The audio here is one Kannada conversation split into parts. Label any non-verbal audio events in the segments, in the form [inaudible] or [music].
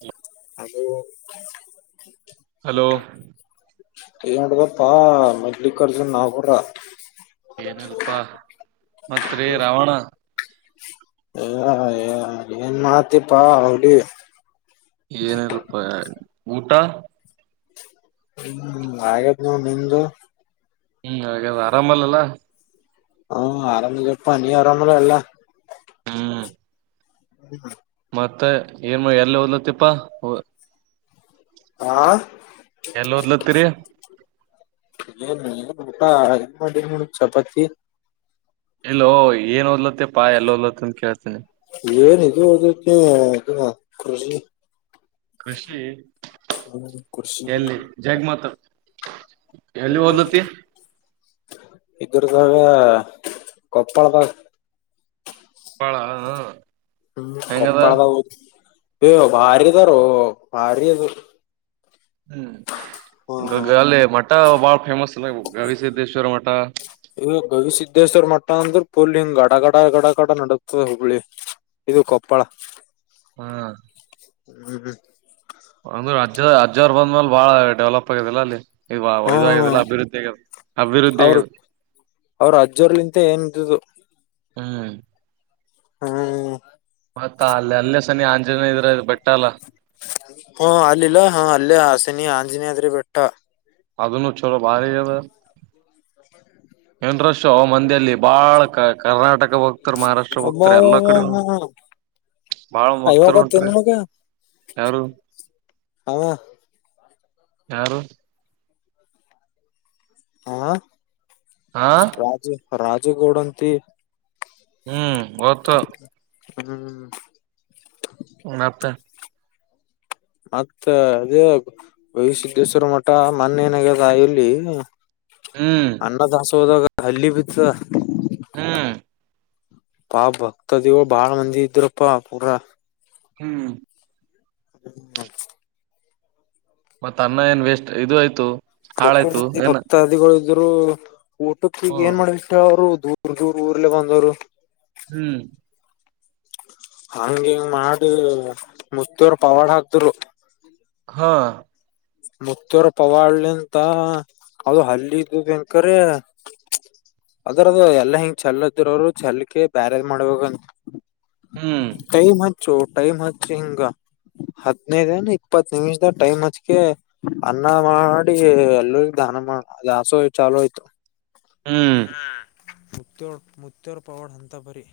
ಹ ಹ ಹಲೋ ಮಾಡಟದಪ್ಪಾ ಮಲಿಕ್ಾರ್ಜುನ್ ನಪುರ್ರ ಏನಲ್ಪಾ ಮತ್ರಿ ರಾವಣ ಏನ್ ಮಾತಿಪ್ಪಾ ಅಡಿ ಏನಲ್ಪ ಊಟ ಹ್ಮ್ ಆತ್್ ನ ನಿಮ್ದು ಹ್ಮ್ ಹಾಗದು ಆರಾಮಲ್ಲಲ್ಲ ಹ್ಮ ಆರಾಮ ಅನಿಯ ಆರಾಮಾಮಲ ಎಲ್ಲ ಹಾ ಹ ಹಾ ಮತ್ತ ಏನು ಎಲ್ಲಿ ಓದ್ಲತ್ತಪ್ಪಾ ಹಾ ಎಲ್ಲಿ ಓದ್ಲತ್ತೀರಿ ಎ ಮಾಡ ಚಪಾತಿ ಎಲ್ಲೋ ಏನ್ ಓದ್ಲತ್ತೆ ಪಾಯ ಎಲ್ಲ ಓದಲತ್ತನ್ ಕ ಏನ್ ಇದುದು ಹ್ಮ ಹ ಕಜಿ ಕೃಷಿ ಕೃಷಿ ಎಲ್ಲಿ ಜಗಮತ್ ಎಲ್ಲಿ ಓದತಿ ಇದರ್ಗಾಗ ಕೊಪ್ಪಳ ಬ ಬಾಳ ಹ್ಮ ಹೆಂಗದ ಕಪಳ ತ ಹ ಬಾರಿ ಅಾರೋ ಭಾರ ಅದು ಹ್ಮ್ ಇಕ ಗ ಹ್ಮ್ ಅಲ್ಲೆ ಮಠ ಬಾಳ ಫೇಮಸ್ ಅ ಗಸಿದ್ದೇಶ್ವರ ಮಠ ಪೂಲಿಿಂದ ಗಡ ಗಡ ಗಡ ಗಡ ನಡಗ್ತದೆ ಹುಬ್ಳಿ ಇದು ಕೊಪ್ಪಳ ಹಾ ಹ್ಮ್ ಹ್ಮ್ ಅ ಅಜ್ ಅವರ್ ಬಂದ ಮೇಲೆ ಬಾಳ ಡೆವಲಪ್ ಆಗದಿಲ್ಲಲ್ಲ ಅಲ್ಲಿ ಹ್ಮ ಇದಾಗ್ಯದಲ್ಲ ಅಭಿವೃದ್ಧಿ ಆಗ್ಯದ ಅಭಿವೃದ್ಧಿ ಅವ್ರ ಆಗ್ಯದ ಅವ್ರ ಅಜ್ಜೋರ್ಲಿಂತ ಏನು ಹ್ಮ್ ಹ್ಮ್ ಮತ್ತ ಅಲ್ಲೆಲ್ಲ ಸನೆ ಜನ ಇದ್ರದು ಹ್ಮ ಅಲ್ಲಿಲ್ಲ ಹಾ ಅಲ್ಲೇ ಹಸಿನಿ ಆಂಜನೇ ಆದೆ ಅ ಬೆಟ್ಟ ಅದನ್ನು ಚಲೋ ಭಾರಿ ಅದ ಏನ್ರ ಅವ ಮಂದಿಯಲ್ಲಿ ಬಾಳ ಕ ಕರ್ನಾಟಕ ಹೋಗ್ತಾರ ಮಹಾರಾಷ್ಟ್ರ ಹೋಗ್ತಾರ ಅಬ್ಬಬ್ಬಾ ಎಲ್ಲಾ ಕಡೆ ಹಾ ಬಾಳ ಅಯ್ಯೋ ಭಕ್ತರು ಗೊತ್ತೇನ್ ಹೊಂಟಾರಿಗ ನಿನಗ ಯಾರು ಅವ ಯಾರು. ಹಾ. ಹಾ ರಾಜು. ರಾಜಗೌಡಂತಿ. ಹ್ಮ್ ಗೊತ್ತು ಹ್ಮ್ ಮತ್ತ ಮತ್ತ ಅದೇ ಗವಿಸಿದ್ದೇಶ್ವರ್ ಮಠ ಮೊನ್ನ ಏನಾಗ್ಯದ ಇಲ್ಲಿ ಹ್ಮ್ ಅನ್ನ ದಾಸೋಹದಾಗ ಹಲ್ಲೀ ಬಿತ್ ದದ ಹ್ಮ್ ಪಾಪ ಭಕ್ತದಿಗಳು ಬಾಳ ಮಂದಿ ಇದ್ರಪ್ಪಾ ಪೂರ ಹ್ಮ್ ಹ್ಮ್ ಮತ್ತತ್ ಅನ್ನ ಏನ್ ವೇಸ್ಟ್ ಇದು ಆಯ್ತು ಕೊಪ್ಪಳ ಹಾಳಾಯ್ತು ಮಂದಿ ಏನ ಭಕ್ತಾದಿಗಳು. ಇವ್ರು ಊಟೋಕ್ಕೆಗ್ ಏನ್ ಮಾಡ್ಬಿಟ್ಟು ಅವ್ರು. ದೂರ್ ದೂರ್ ಊರ್ಲ್ಲ ಬಂದವರು. ಹ್ಮ್. ಹಂಗಿಂಗ ಮಾಡಿ ಮುತ್ತೇರ್ ಪವಾಡ್ ಹಾಕ್ದರು. ಹಾ. ಮುತ್ತೂರ ಪವಾಡದಿಂತ ಅದು ಹಲ್ಲಿಿದ್ದು ದ್ದೇನ ಖರೆ ಅದ್ರದ ಎಲ್ಲಾ ಹಿಂಗ ಚಲ್ಲದರ ಅವರು ಚೆಲ್ಕ ಬ್ಯಾರದ್ ಮಾಡ್ಬೇಕಂತ. ಹ್ಮ್. ಸೊ ಟೈಮ್ ಹಚ್ಚಿ ಹಿಂಗ ಹದ್ನೈದನ ಇಪ್ಪತ್ತು ನಿಮಿಷದ ಟೈಮ್ ಹಚ್ಕ. ಅನ್ನ ಮಾಡಿ ಎಲ್ಲರಿಗ ದಾನ ಮಾಡ ದಾಸೋಹ ಚಾಲೂ ಆಯ್ತು. ಹ್ಮ್ ಹ್ಮ್ಮ್ಮ್ ಮುತ್ತೆರ ಪವಾಡ ಹಂಂತಪರಿ.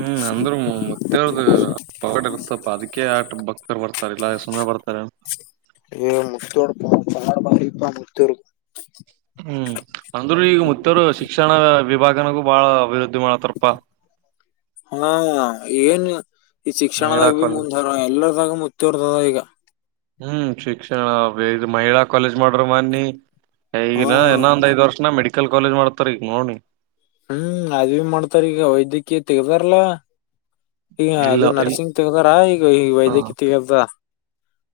ಹ್ಮ್ ಅಂದ್ರ ಮತ್ತೇವ್ರ್ದ ರ್ ಬರ್ತಾರಲ್ಲ ಸುಮ್ಮನೆ ಬರ್ತಾರೆನ್. ಹ ಬರಾಮಾರಿಪ ಮುತ್ತರು. ಹ್ಮ್ ಅಂದರುೂ ಈಗ ಮುತ್ತರು ಶಿಕ್ಷಣ ವಿಭಾಗನಗೂ ಬಹಳ ಅಭಿವೃದ್ಧಿ. ಮಾಡತಾರಪಾ ಹಾ ಏನು. ಈ ಮಹಿಳಾ ಶಿಕ್ಷಣದಾಗ ಭ ಕಾಲೇಜ್ ಮುಂದರ ಎಲ್ಲ. ಮುಚ್ಚರ್ದದ ಈಗ. ಹ್ಮ್ ಶಿಕ್ಷಣ ಬ ಮಹಿಳಾ ಕಾಲೇಜ್ ಮಾಡ್ರ ಮನ್ನಿ. ಈಗ ಹಾ ಇನ್ನೊ ಒಂದ ಐದ ವರ್ಷನ ಮೆ. ಮಡಲ್ ಕಾಲೇಜ್ ಮಾಡ್ತ ರೀ ನೋನಿ [unintelligible] ಹ್ಮ್ ಅದವಿ ಮಾಡ್ತಾರ ಈಗ ವೈದ್ಯಕೀಯ ತೆಗದಾರಲ್ಲ ಈ ಇಲ್ಲ ಅದು ಇಲ್ ನರ್ಸಿಂಗ್ ತಗೋದಾರ ಈಗ ಈ ಹ ವೈದ್ಯಕೀ ತೆಗದ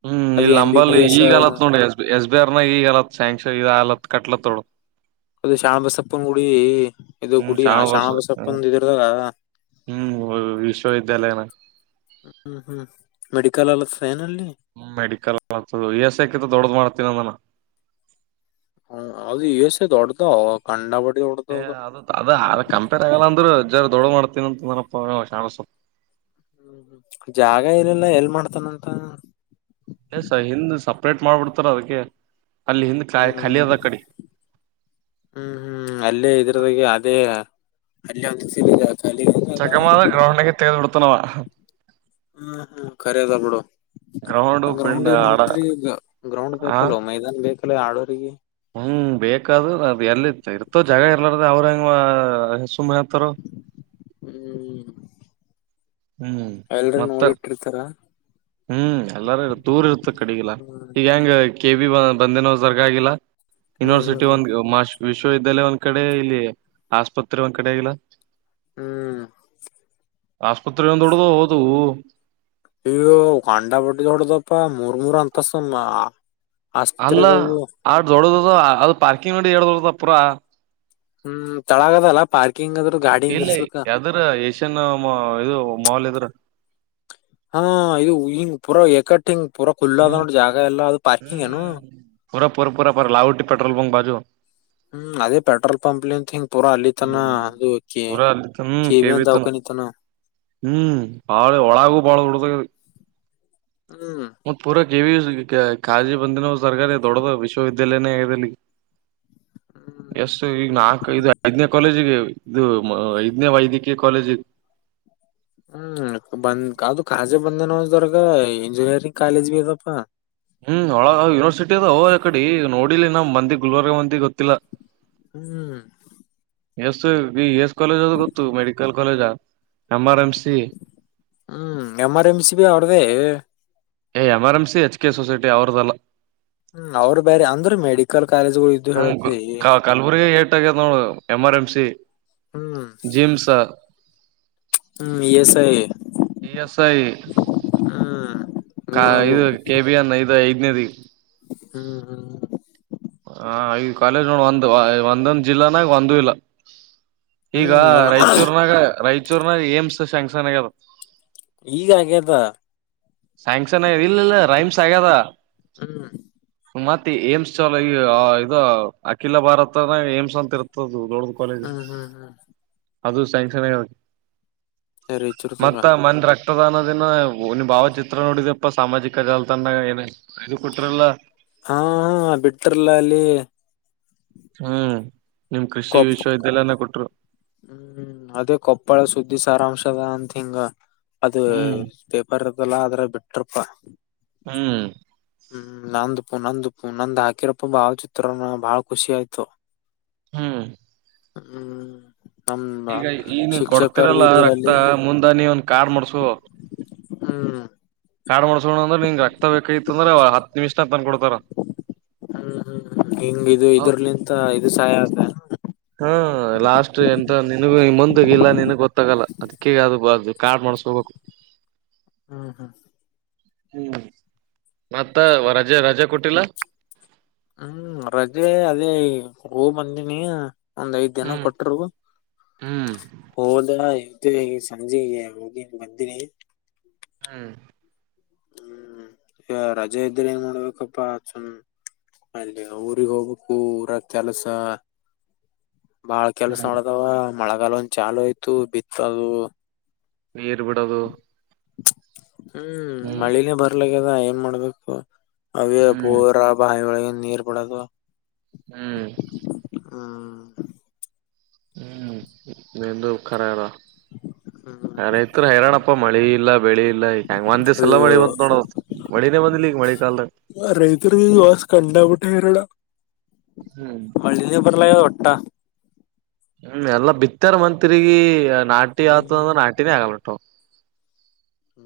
ಹ್ಮ್ ಅದ ಇಲ್ಲಿ ಎಂ ಬಿ ಲಂಬಲ್ ಬಿ ಎಸ್ ಈಗ ಆಲತ್ ನೋಡಿ ಎಸ್ ಎಸ್ ಬಿ ಆರ್ ನಾಗ ಈಗಲತ್ ಸ್ಯಾಂಕ್ಷನ್ ಇದ ಆಲತ್ ಕಟ್ಲತ್ತೋಳ ಅದು ಶಾಣಬಸಪ್ಪನ ಗುಡಿ ಇದು ಹ್ಮ್ ಗುಡಿ ಶಾಣ ಬಸ್ ಶಾಣಬಸಪ್ಪನ್ ಇದರ್ದಾಗ ಹ್ಮ್ ವಿಶ್ವವಿದ್ಯಾಲಯನ ಹ್ಮ್ ಹ್ಮ್ ಮೆಡಿಕಲ್ ಅಲ್ ಪ್ಯನಲ್ಲಿ ಹ್ಮ ಮೆಡಿಕಲ್ ಮಾಡತದ ಎಸಕಿ ದೊಡ್ಡ್ದ ಮಾಡ್ತೀನ ನಾನ ಹ ಅದು ಇಸೆ ದೊರ್ದ ಕಾಂಡಪಟ್ಟ ಏ ಅದ ಅದ ಅ ಕಂಪೇರ್ ಆಗಲ್ಲ ಅಂದ್ರರು ದೊಡ್ಡ ಮಾಡ್ತೀನ ಅಂತ ನನಪ ಶಸ ಹ್ಮ್ ಜಾಗ ಇಲ್ಲಲ್ಲ ಎಲ್ ಮಾಡ್ತಾನಂತ ಸ ಹಿಂದ ಸಪ್ರೇಟ್ ಮಾಡ್ಬಿಡ್ತಾರ ಅದಕ್ಕೆ ಅಲ್ಲಿ ಹಿಂದ್ ಹ್ಮ್ ಖಾಲಿ ಹ್ಮ್ ಅದ ಕಡೆ ಹ್ಮ್ ಹ್ಮ್ ಅಲ್ಲೇ ಇದ್ರದಾಗ ಅದೇ ಅಲ್ಲಿ ಒಂದು ಸಿರಿಿಲ್ಲ ಚಗಮದ ಗ್ರಹಣಕ್ಕೆ ತೇಳ್ ಬಿಿಡ್ [unintelligible] ಉತ್ತನವ ಹ್ಮ್ ಹ್ಮ್ ಖರದ ಬಿಡು ಪಿಂಡ್ ಗ್ರೌಂಡ್ ಏನ್ ಆಡ ಮಾಡತರಿ ಗ್ರೌಂಡ್ ಆ ಬೇಕಲ್ವ ಮೈದಾನ ಬೇಕ ಕ ಆಡರಿಗೆ ಹ್ಮ್ ಬೇಕಾದದು ಅದು ಎಲ್ಲಿ ಇರ್ತೋ ಜಾಗ ಇಲ್ಲಾರ ಅವ್ರ ಹೆ ಹ್ಮ್ ಹ್ಮ್ ಎಲ್ರ ಮತ್ತ ನೋಡಿಟ್ಟಿರ್ತಾರ ಹ್ಮ್ ಎಲ್ಲಾರ ದೂರ್ ಇರ್ ಕಡಿಗಿಲ್ಲ ಹ್ಮ್ ಈಗ ಹ್ಮ್ ಹೆಂಗ ಕೆ ಬಿ ಬಂದೇ ನೋ ಜರಗ ಆಾಗಿಲ್ಲ ಹ್ಮ್ ಯುನಿವರ್ಸಿಟಿ ಹ್ಮ್ ಒಂದು ಮಾಷ ವಿಶ್ವವಿದ್ಯಾಲಯ ಒಂದ್ ಕಡೆ ಇಲ್ಲಿ ಆಸ್ಪತ್ರೆ ಒಂದ್ ಕಡೆ ಆಗಿಲ್ಲ ಹ್ಮ್ ಆಸ್ಪತ್ರೆಗೆ ಒಂದ ದೊಡ್ದ ಹೋದು ಅ್ಯ ಅಂಡಾ ಬಟ್ಟಿದ್ದ ಹೊಡದಪ್ಪ ಮೂರ್ ಮೂರ್ ಅಂತಸಮ್ಮ ಅಲ್ಲ ಆ ದೊಡ ಅದು ಪಾರ್ಕಿಂಗ್ ನೋಡಿ [inaudible] ಪುರ ಹ್ಮ್ ತಳಗದಲ್ಲ ಪಾರಿ ಇಲ್ಲ ಯಾವ್ದ್ರ ಏಷ್ಯನ್ ಇದು ಮಾಲ್ ಇದ್ರ ಹಾ ಇದು ಹಂಗ ಪುರಾ ಎಕಟ್ಟ ಹಿಂಗ ಪೂರಾ ಖುಲ್ ಅದ ನೋ ಜಾಗ ಎಲ್ಲಾ ಅದು ಪಾರ್ಕಿಂಗ್ ಏನು ಪೂರ ಪೂರ ಪೂರ ಪರ ಲಾವುಟಿ ಪೆಟ್ರೋಲ್ಂಗ ಬಾಜುವ ಹ್ಮ್ ಅದೇ ಪೆಟ್ರೋಲ್ ಪಂಪ್ಲಿಂತ ಹಿಂಗ ಪೂರಾ ಅಲ್ಲಿತಾನ ಅದು ಕೆ ಪೂರ ಅಲ್ಲಿ ಹ್ಮ್ ಕೆಬ ಕೆವಿ ಅಂದ ತನ ದಾವಕನಿತಾನ ಹ್ಮ್ ಬಾಳ ಒಳಗೂ ಬಾಳ ಹುಡುಗ ಹ್ಮ್ ಕಾಳಜಿ ಬಂದಿನೋ ತರ್ಕಾರಿ ದೊಡ್ಡದ ವಿಶ್ವವಿದ್ಯಾಲಯನೇಗಲ್ಲಿ ಎಸ್ ಹ್ಮ್ ಈ ನಾ ಇದು ಐದನೇ ಕಾಲೇಜ್ಗೆ ಇದು ಐದನೇ ವೈದ್ಯಕೀಯ ಕಾಲೇಜ್ ಹ್ಮ್ ಬಂದ ಅದು ಕಾಜೆ ಬಂದೇನದರ್ಗ ಇಂಜಿನಿಯರಿಂಗ್ ಕಾಲೇಜ್ ಬಿ ಅದಪಾ ಹ್ಮ್ ಒಳಗ ಯೂನಿವರ್ಸಿಟಿದ ಅವ ಯ ಕಡೆ ನೋಡಿಲಿ ನಮ್ ಮಂದಿ ಗುಲ್ಬರ್ಗ ಮಂದಿ ಗೊತ್ತಿಲ್ಲ ಹ್ಮ್ ಎಸ್ ಎಸ್ ಕಾಲೇಜ್ ಅದು ಗೊತ್ತು medical college M R M C ಹ್ಮ್ ಎಮರ್ ಎನ್ಸಿ ಬಿ ಅವ್ರದೇ ಏ M R M C H K society ಅವ್ರದ್ದಲ್ಲಾ ಹ್ಮ್ ಅವ್ರ ಬೇರೆ [unintelligible] ಇದ್ದು ಹೇಳತಿ ಹ ಕಲಬುರ್ಗ ಏಟ್ ಆಗ್ಯದ ನೋಡು ಎಮ ಆರ್ ಎಂ ಸಿ ಹ್ಮ್ ಜಿಮ್ಸ್ ಹ್ಮ್ ಎ ಸ ಎಸ್ ಐ ಹ್ಮ್ ಮೂರದು ಇದು ಕೆಬಿಯನ್ ಇದು ನಿದ ಹ್ಮ್ ಹ್ಮ್ ಹ ಈ ಕಾಲೇಜ್ ನೋಡ ಒಂದು ಒಂದೊಂದ್ ಜಿಲ್ಲಾನ ಈ ಒಂದ ಇಲ್ಲ ಈಗ ಹ್ಮ್ ಹ್ಮ್ ರಾಯಚೂರ್ನಾಗ ರಾಯ ಚೂರ್ನ ಏಮ್ಸ್ ಶೆಂಗ್ಸನ್ಗ ಅದು ಈಗ ಹಾಗೆದ ಸ್ಯಾಂಗ್ಸನ್ ಇಲ್ಲ ಇಲ್ಲ ರೈಮ್ಸ್ ಆಗದ ಹ್ಮ್ ಮತ್ತೆ ಏಮ್ಸ್ ಲ ಈ ಇದು ಅಖಿಲ ಭಾರತ ಏಮ್ಸ್ ಅಂತ ಇರ್ತದ ದೊಡ್ಡ ಹ್ಮ್ ಹ್ಮ್ ಹ್ಮ್ ಅದು ಸ್ಯಾಂಕ್ಷನ್ ಸರಿ ಹೆಚಿಡ್ಕಾವ ತದಾನದಿನ ನಿ ಭಾವ ಚಿತ್ರ ನೋಡಿದಪ್ಪ ಸಾಮಾಜಿಕ ಜಾಲತಂಡ ಏನ ಇದು ಕೊಟ್ರಲ್ಲ ಹಾ ಹಾ ಬಿಟ್ ತ್ರಲ್ಲ ಅಲ್ಲಿ ಹ್ಮ ನಿಮ್ ಕೃಷಿ ಕೊಪ್ಪ ವಿಶ್ವ ವಿದ್ಯಾನಿಲಯ ದಿಂದ ಕೊಟ್ರು ಹ್ಮ್ ಅದೇ ಕೊಪ್ಪಳ ಸುದ್ದಿ ಸಾರಾಂಶದ ಅಂತಿ ಹಿಂಗ ಅದ ಹ್ಮ್ ಪೇಪರ್ ರೂಬೆಲ್ಲ ಆದ್ರ ಬಿಟ್ರಪ್ಪ ಹ್ಮ್ ಹ್ಮ್ ನಂದು ಪೂ ನಂದು ಹ ನಂದ್ ಹಾಕಿರಪ್ಪ ಭಾವಳ ಚಿತ್ರ ಬಾಳ ಖುಷಿ ಆಯ್ತು. ಹ್ಮ್. ಹ್ಮ್. ನಮ್ಮ ಈಗ ಈನು ಶಿಕ್ಷಕರು ಕೊಡ್ತಿರಲ್ಲ ರಕ್ತ ಇದ್ರಲ್ಲಿ ಮುಂದ ನೀ ಒನ್ ಕಾರ್ಡ್ ಮಾಡ್ಸು. ಹಾ. ಕಾಡ್ ಮಾಡ್ಸೋಣ ಅಂದ್ರೆ ನಿಂಗ್ ಅತ್ ಬೇಕು ಇತ್ ಬೇಡ ಹತ್ತು ನಿಮಿಷದಲ್ಲಿ ತಂದು ಕೊಡು. ಹ್ಮ್ ಹ್ಮ್ ಹಿಂಗ್ ಇದು ಇದರ್ಲಿಂತ ಇದು ಸಹಾಯ ಆತ. ಹಾ ಲಾಸ್ಟ್ ಎನ್. ಟಸ್ರಿ ಮುಂದೆ ಇಲ್ಲ ನಿನಗ್ ಗೊತ್ತಾಗಲ್ಲ ಅದಕ್ಕೇ ಅದು ಕಾಡ್ ಮಾಡಸ್ಕೋಬೇಕು. ಹ್ಮ್ ಹ್ಮ್. ಹ್ಮ ಮತ್ತೆ ರಜೆ ರಜೆ ಕೊಟ್ಟಿಲ್ಲ. ಹ್ಮ್ ರಜೆ ಅಲ್ಲಿ ಹೋಗು ಬಂದಿನಿ ಒಂದ್ ಐದ್ ದಿನ ಹ್ಮ್ ಕೊಟರು ಹ್ಮ್. ಹೋದಾ ಇತ್ತು ಸಂಜೆೆಗೆ ಹೋಗಿನ್ ಬಂದಿರಿ ಹ್ಮ್. ಹ್ಮ್ ಈಗ ರಜೆ ಇದ್ರೆ ಏನ್ ಮಾಡ್ಬೇಕಪ್ಪಾ ಚ ಅಲ್ಲಿ ಊರಿಗ್ ಹೋಗ್ಬೇಕು ಊರ ಕೆಲಸ. ಬಾಳ ಕೆಲ್ಸ ಹ್ಮ್ ಉಳಿದವ ಮಳೆಗಾಲ ಒಂದು ಚಾಲು ಆಯ್ತು ಬಿತ್ತಾವು. ನೀರ್ ಬಿಡೋದು. ಹ್ಮ್ಮ್. ಹ್ಮ್ ಮಳನೇ ಬರ್ಲ. ಇಗ ಏನ್ ಮಾಡ್ಬೇಕು. ಅವೇ ಹ್ಮ್ ಬೋರ ಬಾಯಿ ಒಳಗ. ನೀರ್ ಬಿಡದು. ಹ್ಮ್. ಹ್ಮ. ಹ್ಮ್ ನಂದುಖರಾರಾ ಹ್ಮ್ ಯಾರೈತ್ ಹೈರಾಣಪ್ಪ ಮಳಿ ಇಲ್ಲ ಬೆಳಿ ಇಲ್ಲಾ ಈ ಹಂಗ ಒಂದ್ ದಿವ್ಸ ಎಲ್ಲ ಅಯ್ಯೋ ಮಳಿ ಬಂತ ನೋಡ ಮಳಿನೇ ಬಂದ್ಲಿ ಈಗ ಮಳೆ ಕಾಲದ. ರೈತರಿಗೆ ವಾಸ್ ಕಂಡಬಿಟ್ಟೆ ಹೈರಾಣ ಹ್ಮ್. ರ್ಲ ಹೊಟ್ಟ. ಹ್ಮ ಎಲ್ಲಾ ಬಿತ್ತಾರ ಮತ್ಗಿ. ನಾಿ ಆತ ಅಂದ್ರ ಹ್ಮ್ ನಾಟಿನೇ ಆಗಲ್. ಅಪ್ಪ.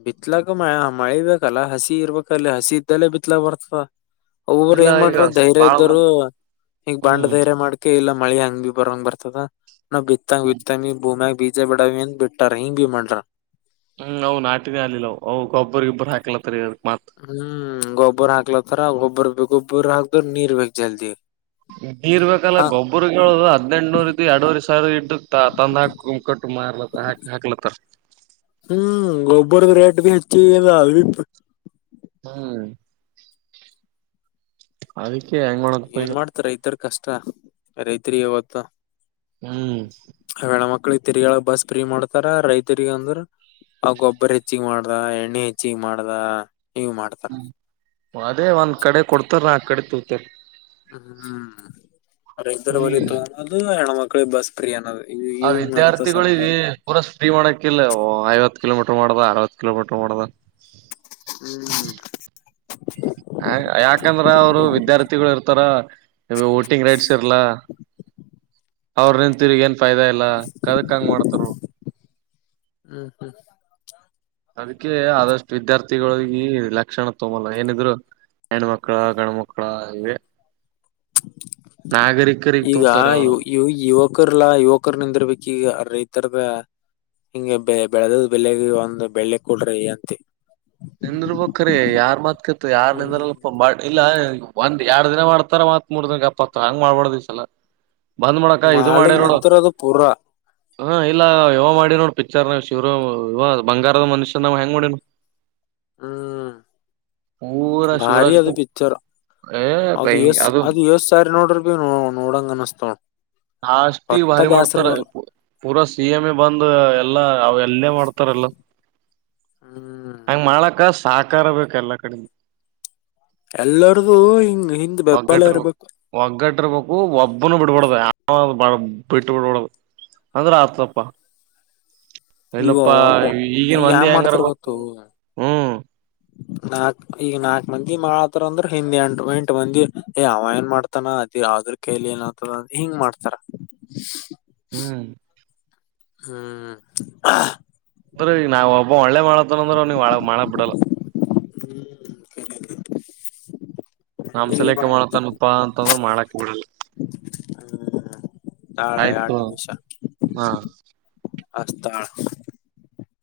ಬಿತ್ಲಕ್ಕ ಮ ಮಳಿಬೇಕಲ್ಲ ಹಸಿ ಇರ್ಬೇಕಲ್ಲಿ ಹಸಿ ಇದ್ದಲೆೇ ಬಿತ್ಲಕ್ ಬರ್ತದ. ಒಬ್ಬೊಬ್ರು ಇಲ್ಲ ಏನ್ ಈಗ ಮಾಡ್ರರು ಧೈರ್ಯ ಬಾಳ ಇದ್ದರು ಮಂದಿ ಈಗ ಬಾಂಡ ಹ್ಮ್ ಧೈರ್ಯ ಮಾಡ್ಕೆ ಇಲ್ಲ. ಮಳೆ ಹಂಗ್ ಭ ಬರಂಗ್ ಬರ್ತದ ನ ಬಿತ್ತತಾಗ ಬಿತ ಬೊಮ್ಯಜೈ. ಬೀಜ ಬಡಾವ ಅಂತ ಬಿಟ್ಟಾರ ಹಿಂಗ ಭ ಮಾಡ್ರ ಹ್ಮ್ ಹ್ ನಾಟಿನ ಆಲಿಲ್ಲವುವು ಗೊಬ್ಬರ್ ಗೊಬ್ಬರ್ ಹಾಕಲತ್ತರಿರು ಹ್ಮ್ ಂಗ ಗೊಬ್ಬರ ಹಾಕ್ತ್ತರ ಗೊಬ್ಬರ ಬೊಬರ ಹಾಕ್ದ ನೀರ್ ಬೇಕಕ್ ಜಲ್ದಿ. ನೀರ್ ಬೇಕಲ್ಲ ಹ ಗೊಬ್ಬರ ಹದ್ೆಂಟನೂರ ಇ ಎರಡೂರಿ ಸಾವಿರ ಇ್ದು ತಂದ ಹಾಕ ಕುಮಕಟ್ಟು ಮಾರ್ಲತ್ತ ಹಾಕ್ ಹಾಕ್ಲತ್ತ. ಹ್ಮ್ ಗೋಬರದ ರೇಟ್ ಭ ಹಚ್ಚಿ ಅ ಹ್ಮ್. ಅದ. ಏನ್ ಮಾಡ್ತ ರೈತರ್ ಕಷ್ಟ ರೈತರಿ ಇವತ್ತು. ತ್ತ. ಹ್ಮ್. ಮಕ್ಳಿಗೆ ತಿರಿಗಳ ಬಸ್ ಫ್ರೀ ಮಾಡ್ತಾರ ರೈತರಿಗ ಅಂದ್ರ ಆ ಗೊಬ್ಬರ ಹೆಚ್ಚಗ ಮಾಡ್ದ ಎಣ್ಣೆ ಹೆಚ್ಚಗ ಮಾಡ್ದ ಇವ್ ಮಾಡ್ತಾರ ಹ್ಮ್ ಅದೇ ಒಂದ್ ಕಡೆ ಕೊಡ್ತಾರ ನಾ ಕಡೆ. ಕುತ್ತ. ಹ್ಮ್್ದರ ಬಲಿತ ಹ್ಮ್ ಅನ್ನೋದು ಹೆಣ್ಮಕ್. ಮಕ್ಕಳು ಬಸ್ ಪ್ರಿಯ ಅನ್ನೋದು ಆ ಇವ್ ಮಾಡತ ಸರ್ಕಾರ ವಿದ್ಯಾರ್ಥಿಗಳಿಗೆ ಪೂರ ್ರೀ ಮಾಡಕ ಇಿಲ್ಲ ಆಯವತ್ತು. ಕಿೋಮೀಟರ್ ಮಾಡದ ಅರವತ್ತು ಕಿಲೋಮೀಟರ್ ಮಾಡದ ಹ್ಮ್ ಹ್ಮ್. ಹ ಯಾಕಂದ್ರ ಅವರು ವಿದ್ಯಾರ್ಥಿಗಳು ಇರ್ತಾರ ನೀ ಓಟಿಂಗ್ ರೈಟ್ಸ್ ಇರ್ಲಾ ಅವ್ರ ನಿಂತ ತಿರುಗ ಎನ್ ಫೈದಾ ಇಲ್ಲ ಕದಕ್ಕ ಹಂಗ ಮಾಡ್ತಾರ ಹ್ಮ್ ಹ್ಮ್ ಅದಕ್ಕೆ ಆದಷ್ಟು ವಿದ್ಯಾರ್ಥಿಗಳಿಗೆ ಲಕ್ಷಣ ತಗಂಬಲ್ಲ ಏನಿದ್ರು ಹೆಣ್ಣ್ಮಕ್ಳ ಗಂಡ್ಮಕ್ಳ ಇವೆ. ನಾಗರಿಕರಿಗ್ ಈಗ ತೋತಾರ ಅವ್ರು ಯುವ. ಯಕರ್ಲ್ಲಾ ಯುವಕರ ನಿಂದಿರ್ಬೇಕಕ್ ಈಗ ರೈತರ್ಗ ಹಿಂಗೆ ಬೆ ಬೆಳದ ಬೆಳಗೆ ಒಂದ್ ಬೆಳ್ಳೆ ಕೊಡ್ರಿ ಅಂತೆ. ನಂದರ್ಬಕ್ ರಿ ಯಾರ್ ಮಾತ್ಕ. ಯಾರ್ ನಿಂದ್ರ ಹ್ಮ್ ಇಲ್ಲ. ಒಂದ್ ಎರಡ್ ದಿನ ಮಾಡ್ತಾರ ಮತ್ ಮೂರ್ ದಿನ ಅಪ್ಪತ್ ಹಂಗ್ ಮಾಡ್ಬಾರ್ದಿವ್ಸಲ್ಲ. ಮಾಡಗ್ ನಿಂತಾರ ಅದು ಪೂರಾ. ಹಾ ಇಲ್ಲ ಯವ ಮಾಡಿ ನೋಡ್ ಪಿಕ್ಚರ್ ನ ಶಿವರು ಯ ಬಂಗಾರದ ಮನುಷ್ಯ ನಾವ್ ಹೆಂಗ್ ಮಾಡ. ಹ್ಮ್. ಭಾರಿ ಶಿವರಾಜ್ ಅದು ಕುಮಾರ್ ಪಿಕ್ಚರ್ ಏ ಅದು ಬೈ ಯಷ್ಟ ಅದು ಯಷ್ಟ ಸಾರಿ ನೋಡ್ರಿ ಭ ನೋಡಂಗ ಅನಸ್ತವ ಹಾ ಅಷ್ಟ ಈ ಭಾರಿ ಮಾಡ್ತಾರ ಪೂರಾ ಸಿ ಎಂ ಎ ಬಂದ ಎಲ್ಲ ಅವ ಅಲ್ಲೆ ಮಾಡ್ತಾರಲ್ಲ ಹ್ಮ್ ಹಂಗ ಮಾಡಕಸ್ ಸಾಹಕಾರ ಬೇಕ ಎಲ್ಲಾ ಕಡೆಮ ಎಲ್ಲಾರದುು ಹಿಂಗ ಹಿಂದ್ ಬೆಂಬಾಲ ಒಗ್ಗಟ್ಟಿರ್ಬೇಕು ಇರ್ಬೇಕು ಬಾಳ ಬಿಟ್ಟ ಬಿಡಡದು ಅಂದ್ರೆ ಆತಪ್ಪ ಈಗ ಇಲ್ಲಪ್ಪಾ ಒಬ್ಬ ಈಗನ್ ಈಗ ಮಂದಿ ಯಾನ್ ಹೆಂಗಾರ ಮಾಡ್ತಾರ ಗೊತ್ತು ಹ್ಮ್ ನಾಕ್ ಈಗ ನಾಕ್ ಮಂದಿ ಮಾಡತಾರ ಅಂದ್ರ ಹಿಂದ್ ಎಂಟ ಎಂಟು ಮಂದಿ ಏ ಅವ ಏನ್ ಮಾಡ್ತಾನ ಅದ ಯ್ರ ಕೈಲಿ ಏನ್ತದ ಹಿಂಗ ಮಾಡ್ತಾರ ಹ್ಮ್ ಹ್ಮ್ ಅಂದ್ರ ಈಗ ನಾವ್ ಒಬ್ಬ ಒಳ್ಳೆ ಮಾಡತ್ತಾರ ಅಂದ್ರೆ ಅವನಗ್ ಮಾಡ ಬಿಡಲ್ಲ ಹ್ಮ [unintelligible] ಅಂಸಲೇಕ ಮಾಡತನ್ ಉತ್ಪಾದ ಅಂತಂದ್ರೆ ಮಾಡಕ್ ಬಿಡಲ್ಲ ಹ್ಮ್ ತಾಳ ಎರಡ್ ಆಯ್ತು ಹಾ ಹಸ್ತಳ